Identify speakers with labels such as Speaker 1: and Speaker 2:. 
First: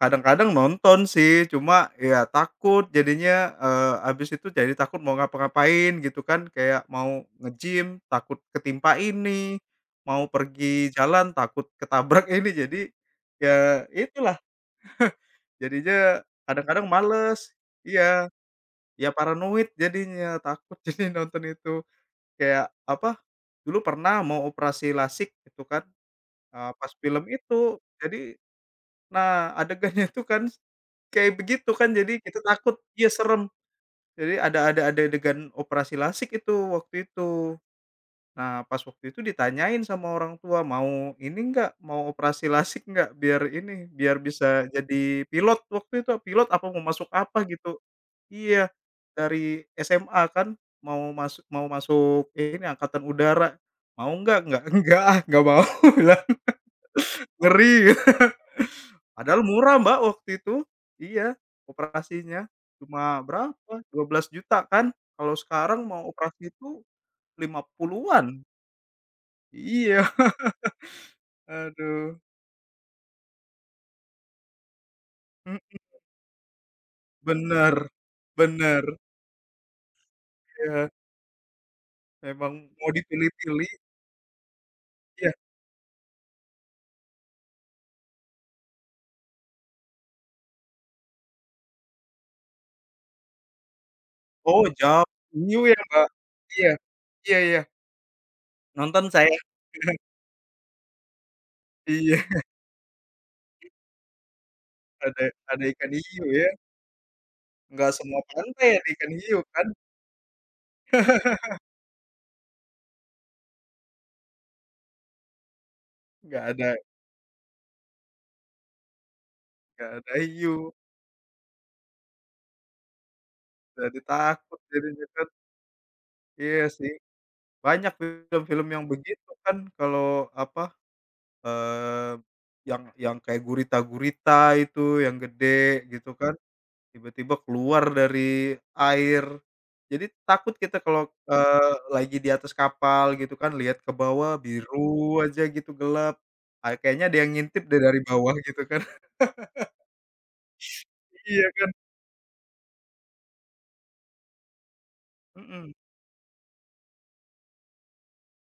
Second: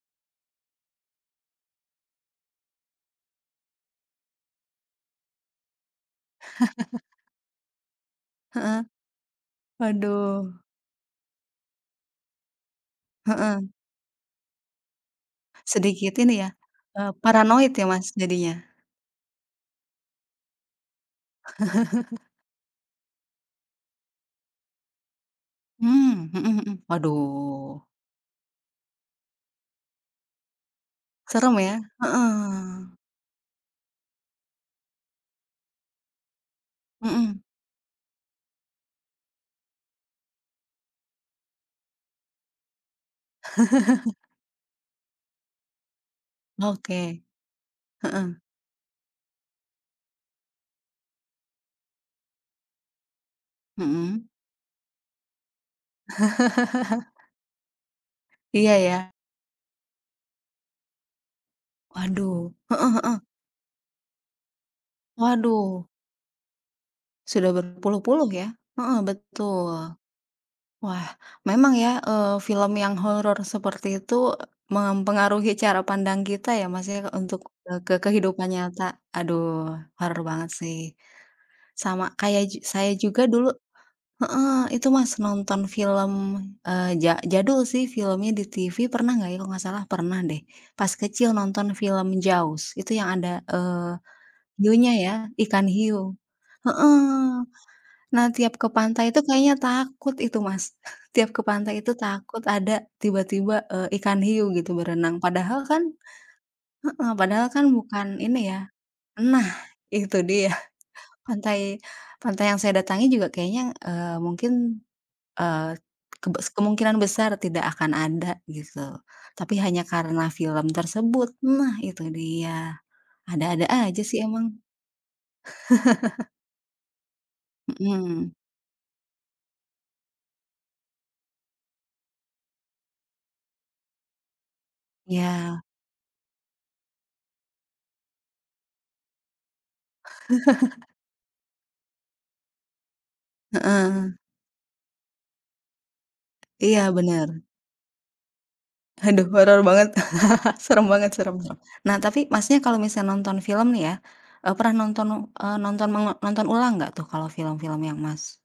Speaker 1: Kadang-kadang nonton, sih, cuma, ya, takut. Jadinya, eee, abis itu jadi takut mau ngapa-ngapain gitu, kan, Kayak mau nge-gym takut
Speaker 2: Heeh.
Speaker 1: ketimpa ini, mau
Speaker 2: Waduh.
Speaker 1: pergi jalan takut ketabrak ini. Jadi,
Speaker 2: Heeh.
Speaker 1: ya, itulah.
Speaker 2: Sedikit
Speaker 1: Jadinya
Speaker 2: ini, ya,
Speaker 1: kadang-kadang
Speaker 2: eee,
Speaker 1: males,
Speaker 2: paranoid ya Mas,
Speaker 1: iya.
Speaker 2: jadinya.
Speaker 1: Ya, paranoid jadinya, takut jadinya nonton itu. Kayak apa, dulu pernah mau operasi lasik gitu, kan,
Speaker 2: Mmm, hmm
Speaker 1: eee,
Speaker 2: hmm.
Speaker 1: pas film itu.
Speaker 2: Waduh.
Speaker 1: Jadi, nah adegannya itu, kan, kayak
Speaker 2: Serem,
Speaker 1: begitu,
Speaker 2: ya?
Speaker 1: kan, jadi kita takut
Speaker 2: Heeh.
Speaker 1: iya, serem. Jadi ada ada ade adegan operasi lasik itu waktu
Speaker 2: Hmm.
Speaker 1: itu. Nah, pas waktu itu ditanyain sama orang tua, mau ini enggak mau operasi lasik enggak? Biar ini biar bisa jadi pilot waktu itu, pilot apa mau masuk
Speaker 2: Oke.
Speaker 1: apa gitu.
Speaker 2: Heeh.
Speaker 1: Iya, dari SMA, kan, mau masuk mau masuk ini Angkatan Udara, "Mau
Speaker 2: Hmm.
Speaker 1: enggak?" "Eggak enggak, ah, enggak mau," kubilang. Ngeri.
Speaker 2: Iya iya.
Speaker 1: Padahal murah Mbak waktu itu. Iya, operasinya.
Speaker 2: Waduh. Heeh heeh.
Speaker 1: Cuma berapa, Rp12.000.000 kan? Kalau sekarang
Speaker 2: Waduh.
Speaker 1: mau operasi itu
Speaker 2: Sudah
Speaker 1: lima
Speaker 2: berpuluh-puluh,
Speaker 1: puluhan.
Speaker 2: ya. Heeh,
Speaker 1: Iya.
Speaker 2: betul. Wah memang, ya,
Speaker 1: Aduh.
Speaker 2: eee, film yang horor seperti itu mempengaruhi
Speaker 1: Hmm.
Speaker 2: cara pandang kita, ya, Mas, ya, untuk, eee,
Speaker 1: Bener.
Speaker 2: ke kehidupan nyata.
Speaker 1: Bener.
Speaker 2: Aduh, horor banget, sih.
Speaker 1: Iya.
Speaker 2: Sama kayak
Speaker 1: Memang
Speaker 2: jug
Speaker 1: mau
Speaker 2: saya juga dulu
Speaker 1: dipilih-pilih.
Speaker 2: heeh, itu Mas,
Speaker 1: Iya.
Speaker 2: nonton film, eee, ja jadul, sih, filmnya di TV, pernah enggak, ya, kalau enggak salah pernah, deh, pas kecil nonton film Jaws. Itu yang ada, eee,
Speaker 1: Oh
Speaker 2: hiunya,
Speaker 1: Jaws.
Speaker 2: ya, ikan
Speaker 1: Hiu ya Mbak?
Speaker 2: hiu.
Speaker 1: Iya. Iya
Speaker 2: Heeh.
Speaker 1: iya.
Speaker 2: Nah, tiap ke
Speaker 1: Nonton
Speaker 2: pantai itu
Speaker 1: saya.
Speaker 2: kayaknya takut itu Mas. Tiap ke pantai itu
Speaker 1: Iya.
Speaker 2: takut ada tiba-tiba, eee, ikan hiu gitu berenang.
Speaker 1: Ada
Speaker 2: Padahal,
Speaker 1: ada ikan
Speaker 2: kan
Speaker 1: hiu, ya.
Speaker 2: heeh. Padahal, kan,
Speaker 1: Enggak
Speaker 2: bukan
Speaker 1: semua
Speaker 2: ini, ya
Speaker 1: pantai ada ikan hiu,
Speaker 2: nah,
Speaker 1: kan?
Speaker 2: itu dia. Pantai pantai yang saya datangi juga kayaknya, eee, mungkin, eee,
Speaker 1: Nggak
Speaker 2: kebes
Speaker 1: ada.
Speaker 2: kemungkinan besar tidak akan ada, gitu. Tapi hanya
Speaker 1: Nggak ada
Speaker 2: karena film
Speaker 1: hiu.
Speaker 2: tersebut nah itu dia, ada-ada
Speaker 1: Jadi
Speaker 2: aja, sih emang.
Speaker 1: takut jadinya, kan. Iya, sih. Banyak
Speaker 2: Hmm.
Speaker 1: film-film yang begitu, kan, kalau apa, eee, yang yang kayak gurita-gurita itu, yang gede
Speaker 2: Iya.
Speaker 1: gitu, kan, tiba-tiba keluar dari air. Jadi takut kita kalau, eee, lagi di atas kapal gitu, kan, lihat ke
Speaker 2: Heeh.
Speaker 1: bawah biru aja gitu gelap. Ah,
Speaker 2: Iya
Speaker 1: kayaknya ada
Speaker 2: bener.
Speaker 1: ngintip, deh, dari bawah, gitu, kan?
Speaker 2: Aduh. Horor banget. Serem banget, serem
Speaker 1: Iya,
Speaker 2: serem.
Speaker 1: kan?
Speaker 2: Nah, tapi Masnya kalau misalnya nonton film, nih, ya, eee, pernah nonton, eee,
Speaker 1: Hmm.
Speaker 2: nonton meng nonton ulang nggak, tuh, kalau film-filmnya Mas?